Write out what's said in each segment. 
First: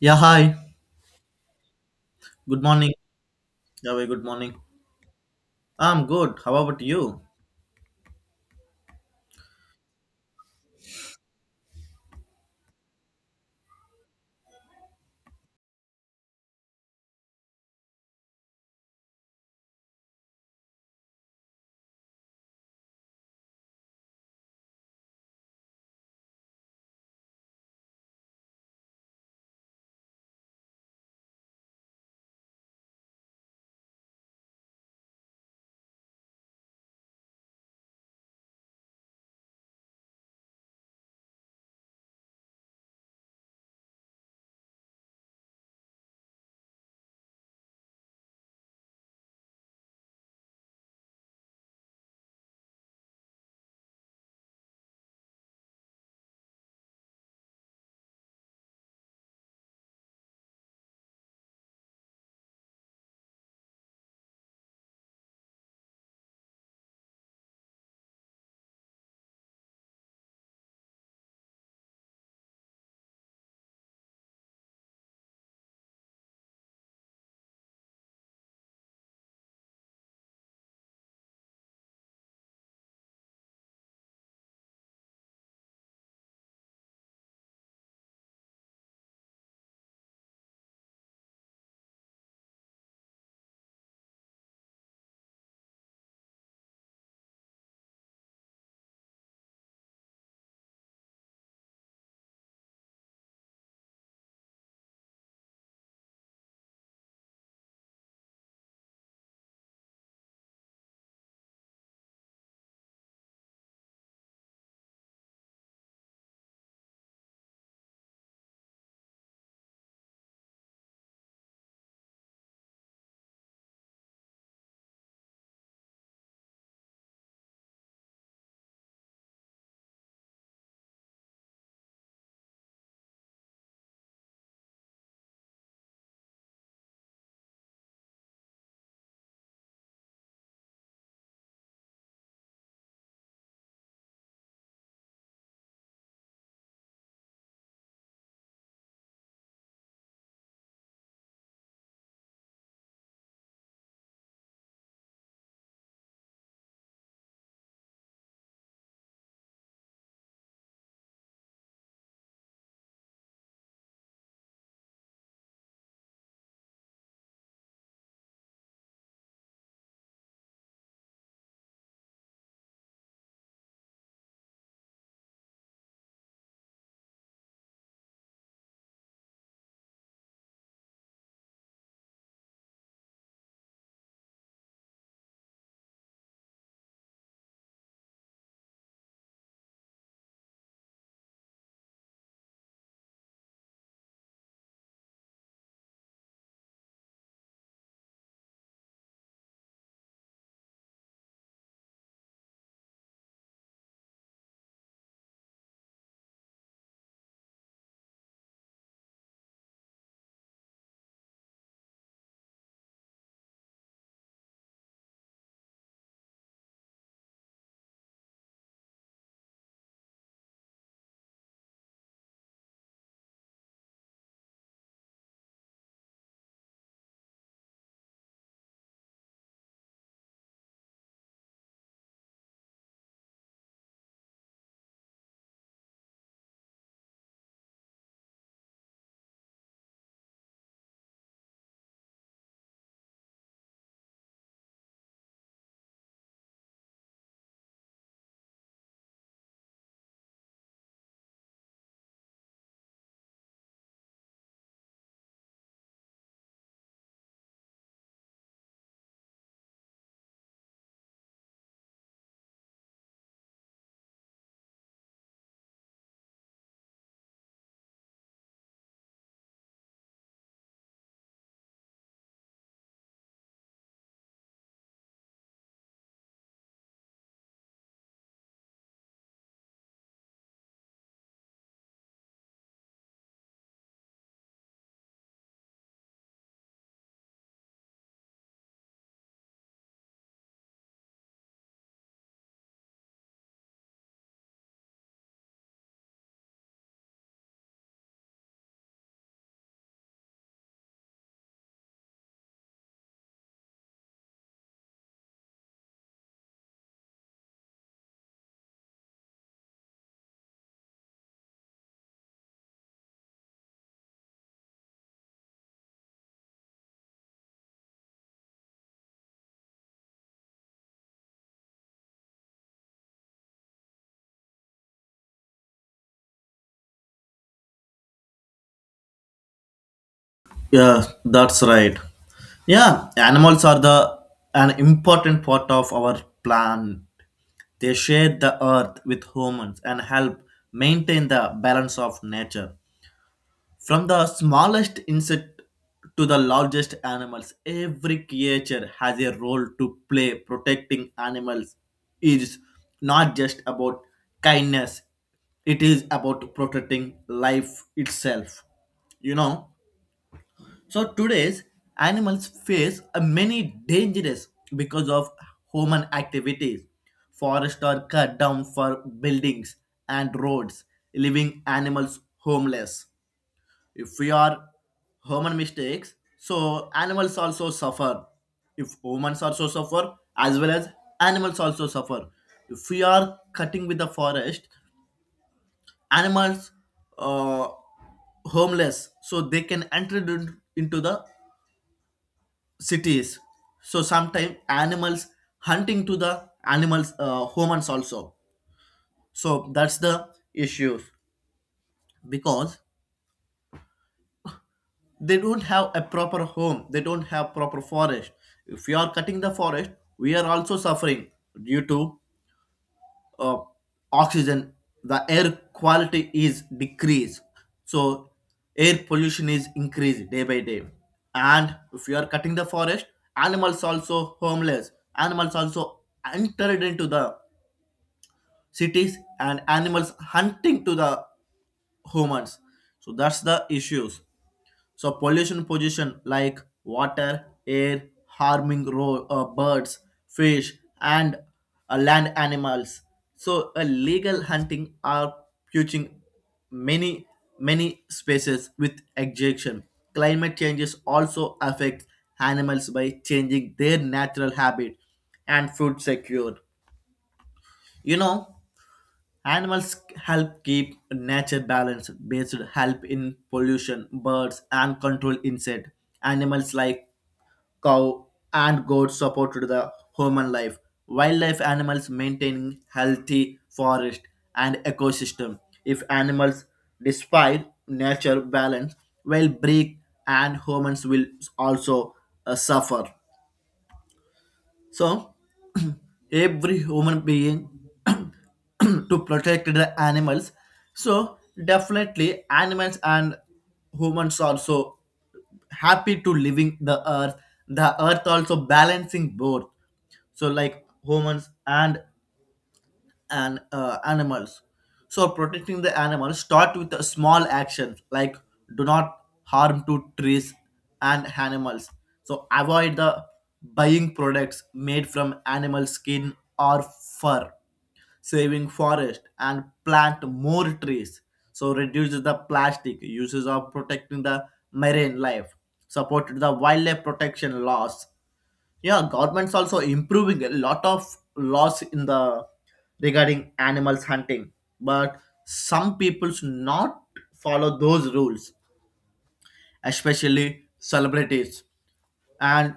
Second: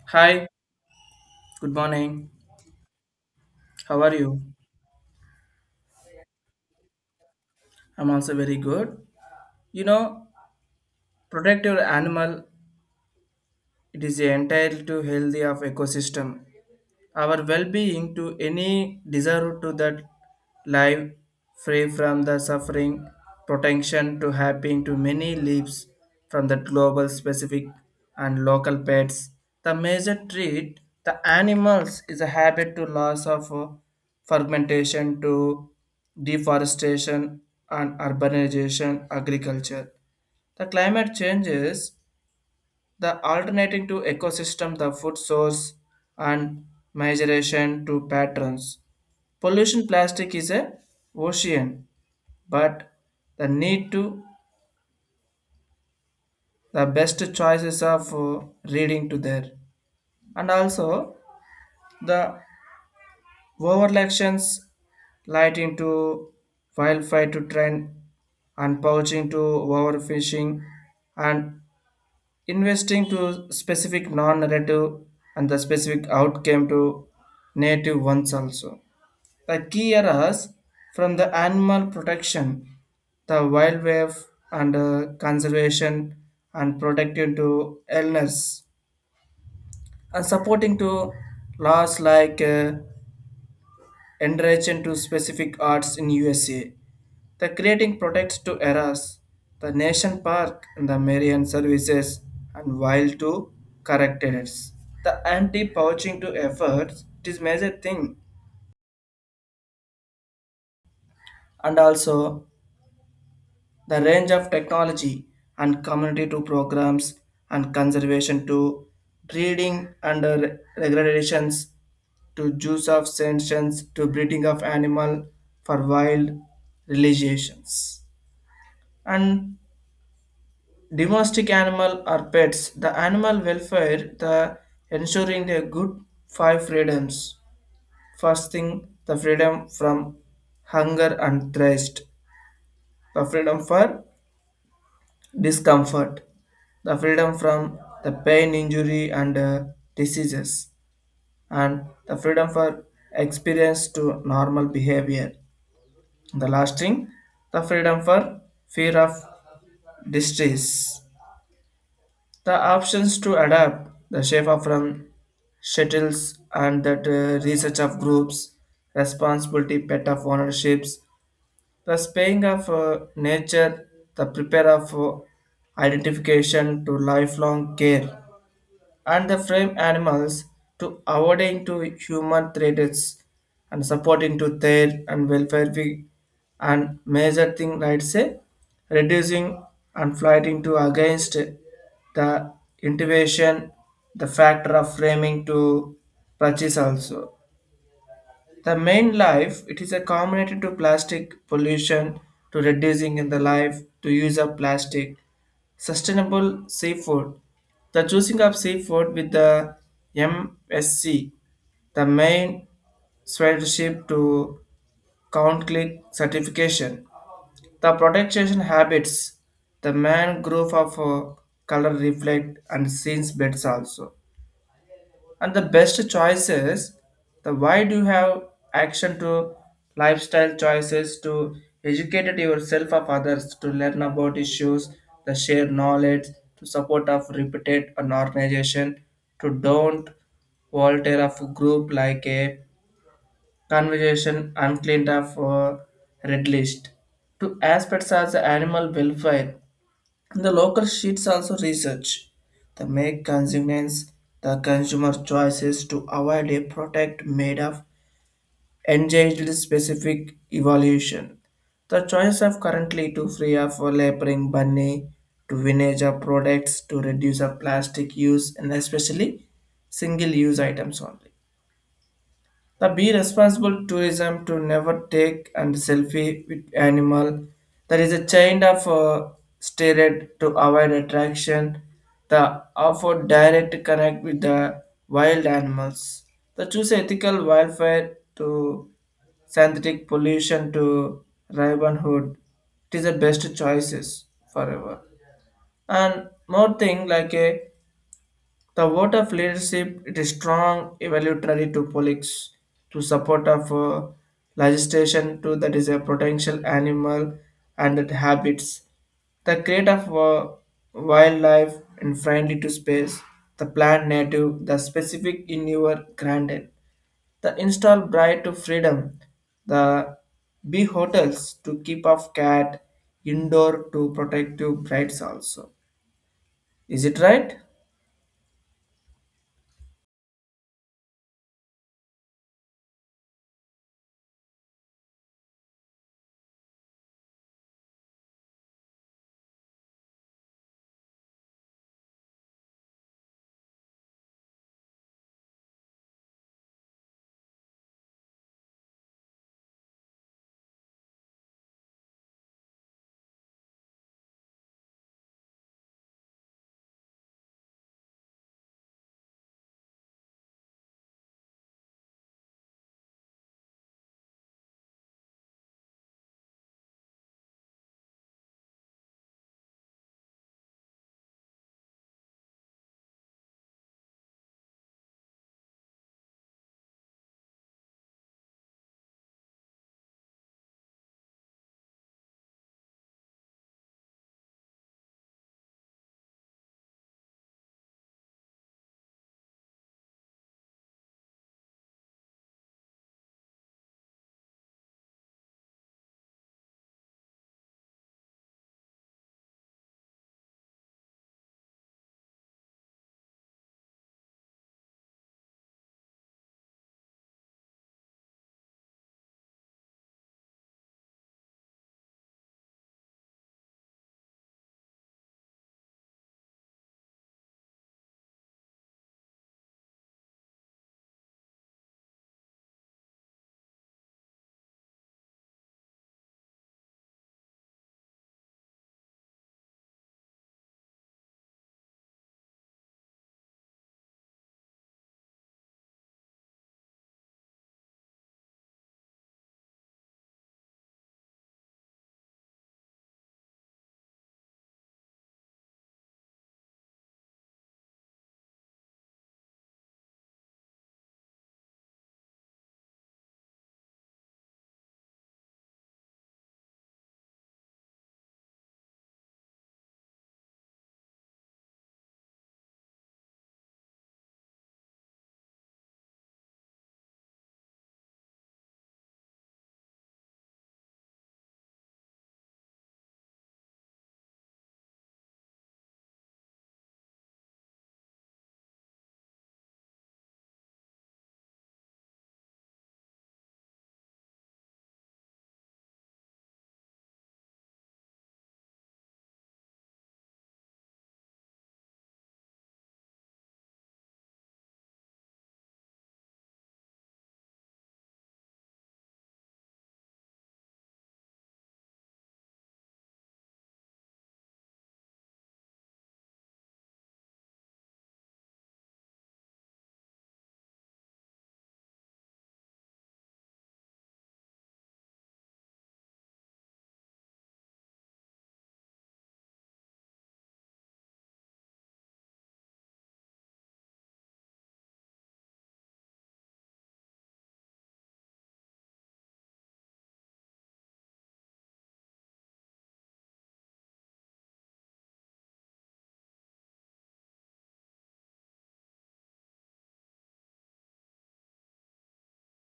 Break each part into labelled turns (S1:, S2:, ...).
S1: Yeah,
S2: Hi,
S1: hi.
S2: good morning.
S1: Good morning. Yeah,
S2: How
S1: very
S2: are
S1: good
S2: you?
S1: morning. I'm good. How about you?
S2: I'm also very good. You know, protect your animal. It is the entire to healthy of ecosystem. Our well-being to any desire to that life free from the suffering, protection to helping to many leaves from the global specific and local pets. The major treat the animals is a habit to loss of fragmentation to deforestation and urbanization agriculture. The climate changes the alternating to ecosystem, the food source and migration to patterns. Pollution plastic is a ocean, but the need to the best choices of reading to there. And also the overlections lighting to wildfire to trend and poaching to overfishing and investing to specific non-narrative and the specific outcome to native ones also. The key areas from the animal protection, the wildlife and conservation and protecting to illness and supporting to laws like in to specific arts in USA. The creating products to eras, the nation park and the Marian services and while to correctors. The anti-poaching to efforts it is major thing and also the range of technology and community to programs and conservation to breeding under regulations to use of sanctions to breeding of animal for wild religions. And domestic animal or pets, the animal welfare, the ensuring their good five freedoms. First thing, the freedom from hunger and thirst, the freedom for discomfort, the freedom from the pain injury and diseases, and the freedom for experience to normal behavior. The last thing, the freedom for fear of distress. The options to adapt the shape from shuttles and that research of groups, responsibility, pet of ownerships, the spaying of nature, the prepare of identification to lifelong care and the frame animals to avoiding to human threats and supporting to their and And major thing like say reducing and fighting to against the intuition, the factor of framing to purchase also. The main life, it is a combination to plastic pollution, to reducing in the life, to use of plastic, sustainable seafood. The choosing of seafood with the MSC, the main stewardship to count click certification. The protection habits, the mangrove of color reflect and scenes beds also. And the best choice is the why do you have action to lifestyle choices to educate yourself of others to learn about issues, the share knowledge, to support of reputed an organization, to don't volunteer of a group like a conversation uncleaned of red list. To aspects as animal welfare the local sheets also research the make consumers the consumer choices to avoid a product made of engaged specific evolution. The choice of currently to free of laboring bunny to vintage of products to reduce of plastic use and especially single use items only. The be responsible tourism to never take and selfie with animal. There is a chain of steered to avoid attraction. The offer direct connect with the wild animals. The choose ethical wildfire to synthetic pollution to Robin Hood. It is the best choices forever. And more thing like a the vote of leadership it is strong evaluatory to politics to support of legislation to that is a potential animal and its habits. The create of wildlife and friendly to space, the plant native, the specific in your granted. The install bright to freedom, the bee hotels to keep off cat, indoor to protective brights also. Is it right?
S1: Yeah, that's right. Yeah, animals are the an important part of our planet. They share the earth with humans and help maintain the balance of nature. From the smallest insect to the largest animals, every creature has a role to play. Protecting animals is not just about kindness, it is about protecting life itself. You know? So today's animals face a many dangers because of human activities. Forests are cut down for buildings and roads, leaving animals homeless if we are human mistakes, so animals also suffer. If humans also suffer, as well as animals also suffer. If we are cutting with the forest, animals uh, homeless, so they can enter into the cities. So sometimes animals hunting to the animals humans also. So that's the issues because they don't have a proper home, they don't have proper forest. If you are cutting the forest, we are also suffering due to uh, oxygen. The air quality is decreased, so air pollution is increased day by day. And if you are cutting the forest, animals also homeless, animals also entered into the cities and animals hunting to the humans. So that's the issues. So pollution like water, air, harming birds, fish, and land animals. So illegal hunting are poaching many many species with extinction. Climate changes also affect animals by changing their natural habit and food secure. You know, animals help keep nature balanced, based help in pollution, birds and control insect. Animals like cow and goat support to the human life. Wildlife animals maintaining healthy forest and ecosystem. If animals despite nature balance will break and humans will also suffer. So every human being to protect the animals. So definitely animals and humans also happy to living the earth. The earth also balancing both. So like humans and animals. So protecting the animals start with a small actions like do not harm to trees and animals. So avoid the buying products made from animal skin or fur, saving forest and plant more trees, so reduces the plastic uses of protecting the marine life, supported the wildlife protection laws. Yeah, government's also improving a lot of laws in the regarding animals hunting, but some people's not follow those rules, especially celebrities and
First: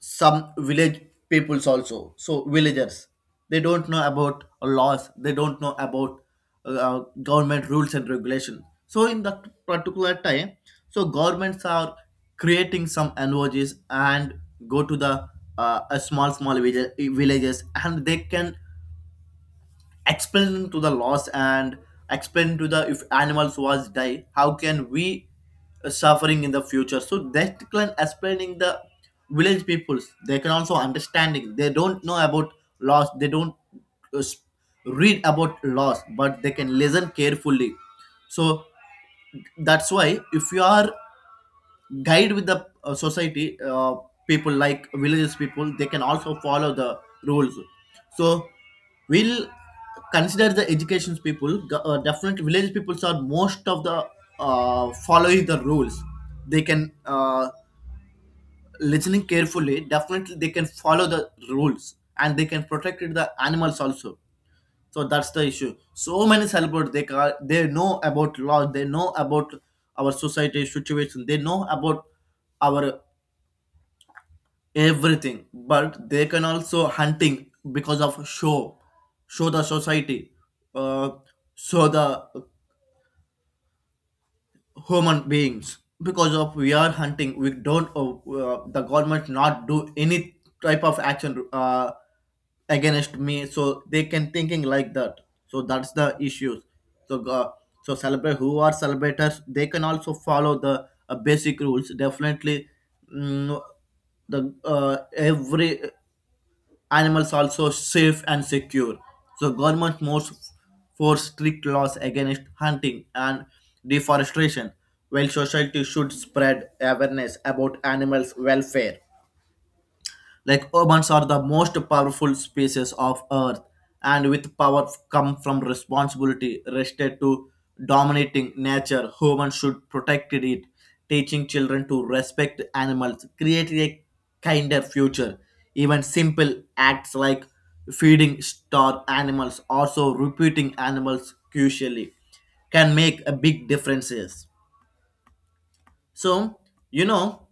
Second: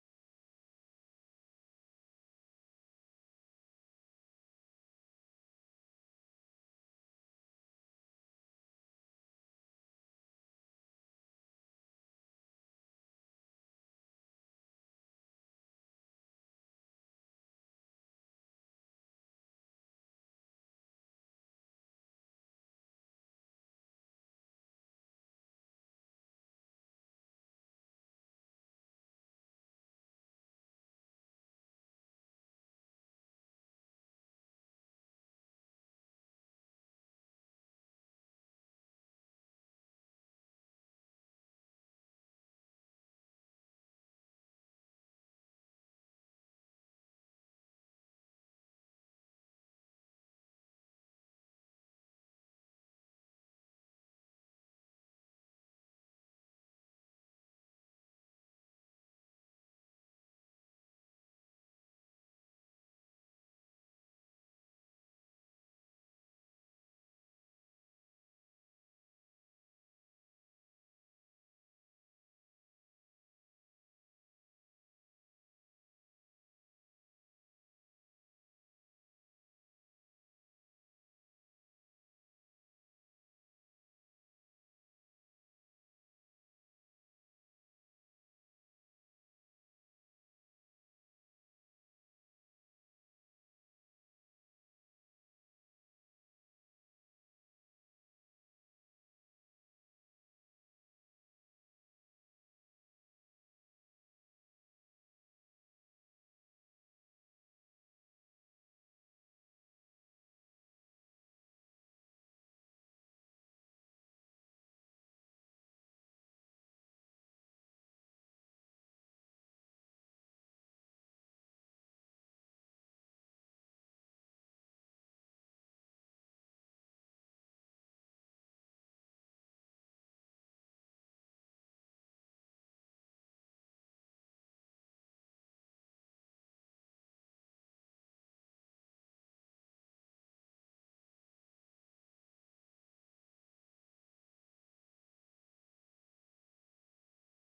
S1: some village peoples also. So villagers, they don't know about laws, they don't know about government rules and regulation. So in that particular time, so governments are creating some NGOs and go to the a small village, villages, and they can explain to the laws and explain to the if animals was die how can we suffering in the future. So that can explaining the village peoples, they can also understanding. They don't know about laws, they don't uh, s- read about laws, but they can listen carefully. So that's why if you are guide with the society, people like villages people, they can also follow the rules. So we'll consider the education people definitely village peoples are most of the following the rules. They can listening carefully, definitely they can follow the rules and they can protect the animals also. So that's the issue. So many celebrities they they know about law, they know about our society situation, they know about our everything, but they can also hunting because of show, show the society, uh, show the human beings because of we are hunting we don't the government not do any type of action against me. So they can thinking like that. So that's the issues. So so celebrate who are celebrators, they can also follow the basic rules. Definitely mm, the every animals also safe and secure. So government must force strict laws against hunting and deforestation, while society should spread awareness about animals' welfare. Like urbans are the most powerful species of earth, and with power come from responsibility rested to dominating nature. Humans should protect it, teaching children to respect animals, create a kinder future. Even simple acts like feeding star animals, also repeating animals crucially, can make a big differences. So you know,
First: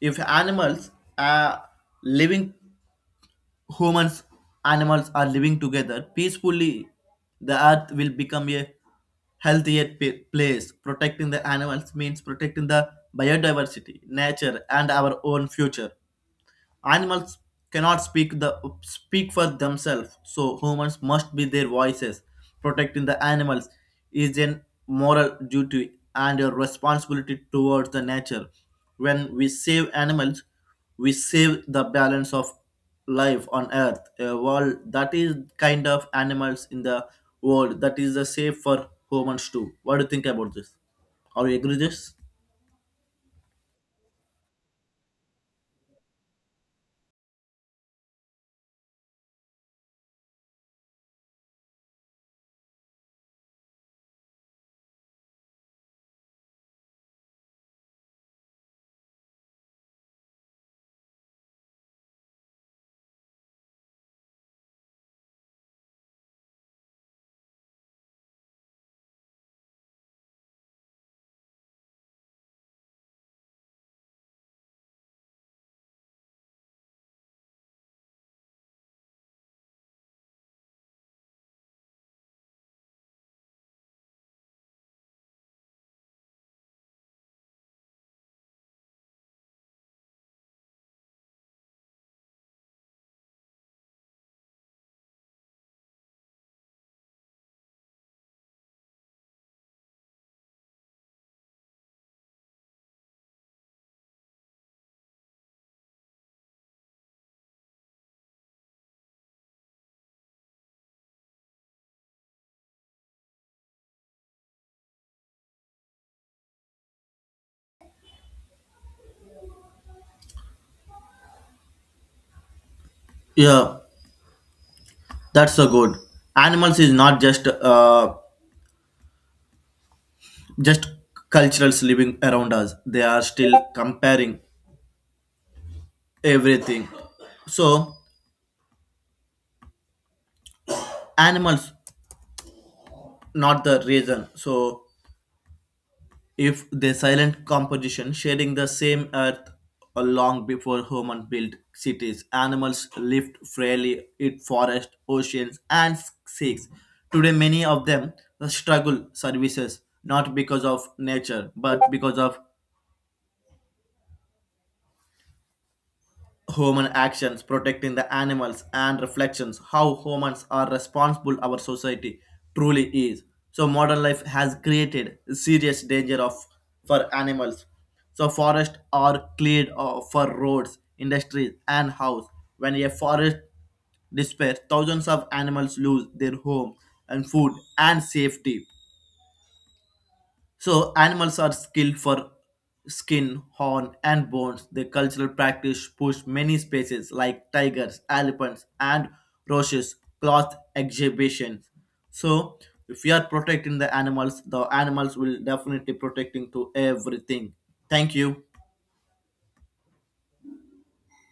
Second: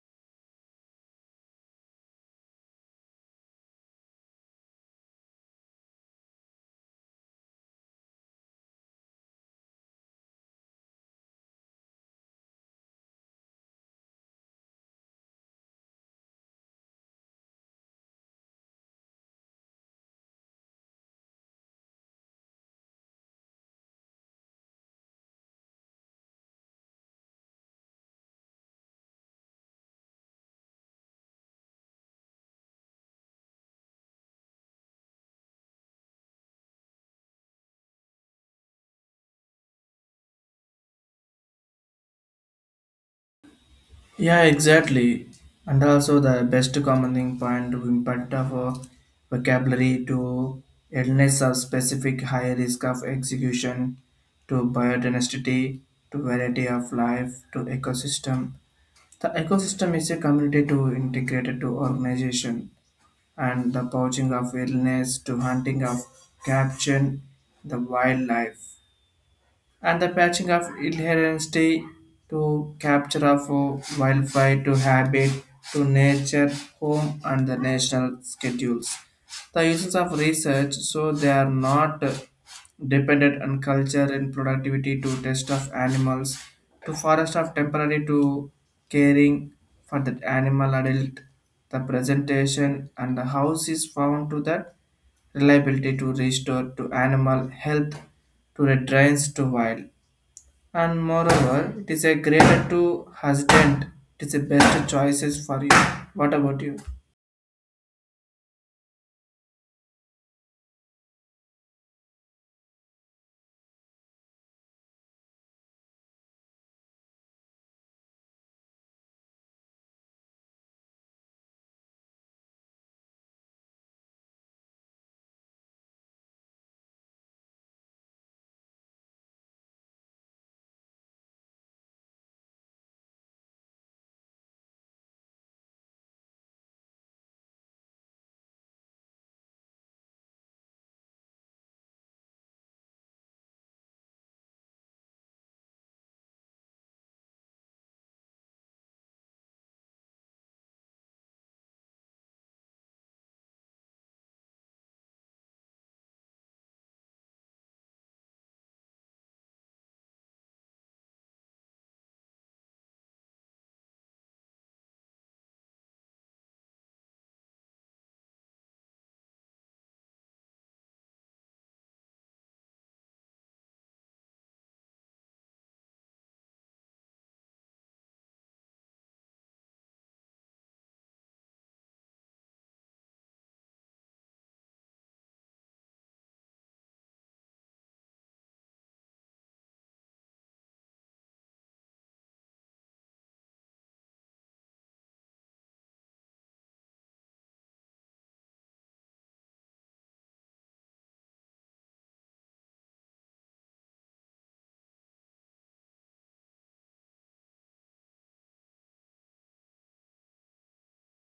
S1: if animals are living humans, animals are living together peacefully, the earth will become a healthier place. Protecting the animals means protecting the biodiversity, nature, and our own future. Animals cannot speak for themselves, so humans must be their voices. Protecting the animals is a moral duty and a responsibility towards the nature. When we save animals, we save the balance of life on earth. A world that is kind of animals in the world that is the safe for humans too. What do you think about this? Are you agree this?
S2: Yeah, exactly. And also the best commenting point to impact of vocabulary to illness of specific high risk of execution to biodiversity to variety of life to ecosystem. The ecosystem is a community to integrated to organization and the poaching of illness to hunting of capture the wildlife and the patching of inherency to capture of wildlife to habit to nature home and the national schedules the uses of research so they are not dependent on culture and productivity to test of animals to forest of temporary to caring for the animal adult, the presentation and the house is found to that reliability to restore to animal health to the drains to wild and moreover, it is a greater to husband. It is the best choices for you. What about you?
S1: Yeah, that's so good. Animals is not just cultures living around us, they are still comparing everything. So animals not the reason. So if they silent composition sharing the same earth, long before human built cities animals lived freely in forests, oceans and seas. Today many of them struggle services not because of nature but because of human actions. Protecting the animals and reflections how humans are responsible our society truly is. So modern life has created serious danger of for animals. So forests are cleared for roads, industries and house. When a forest despairs, thousands of animals lose their home and food and safety. So animals are skilled for skin, horn, and bones. The cultural practice pushed many species like tigers, elephants, and roaches, cloth exhibitions. So if we are protecting the animals will definitely protecting to everything. Thank you.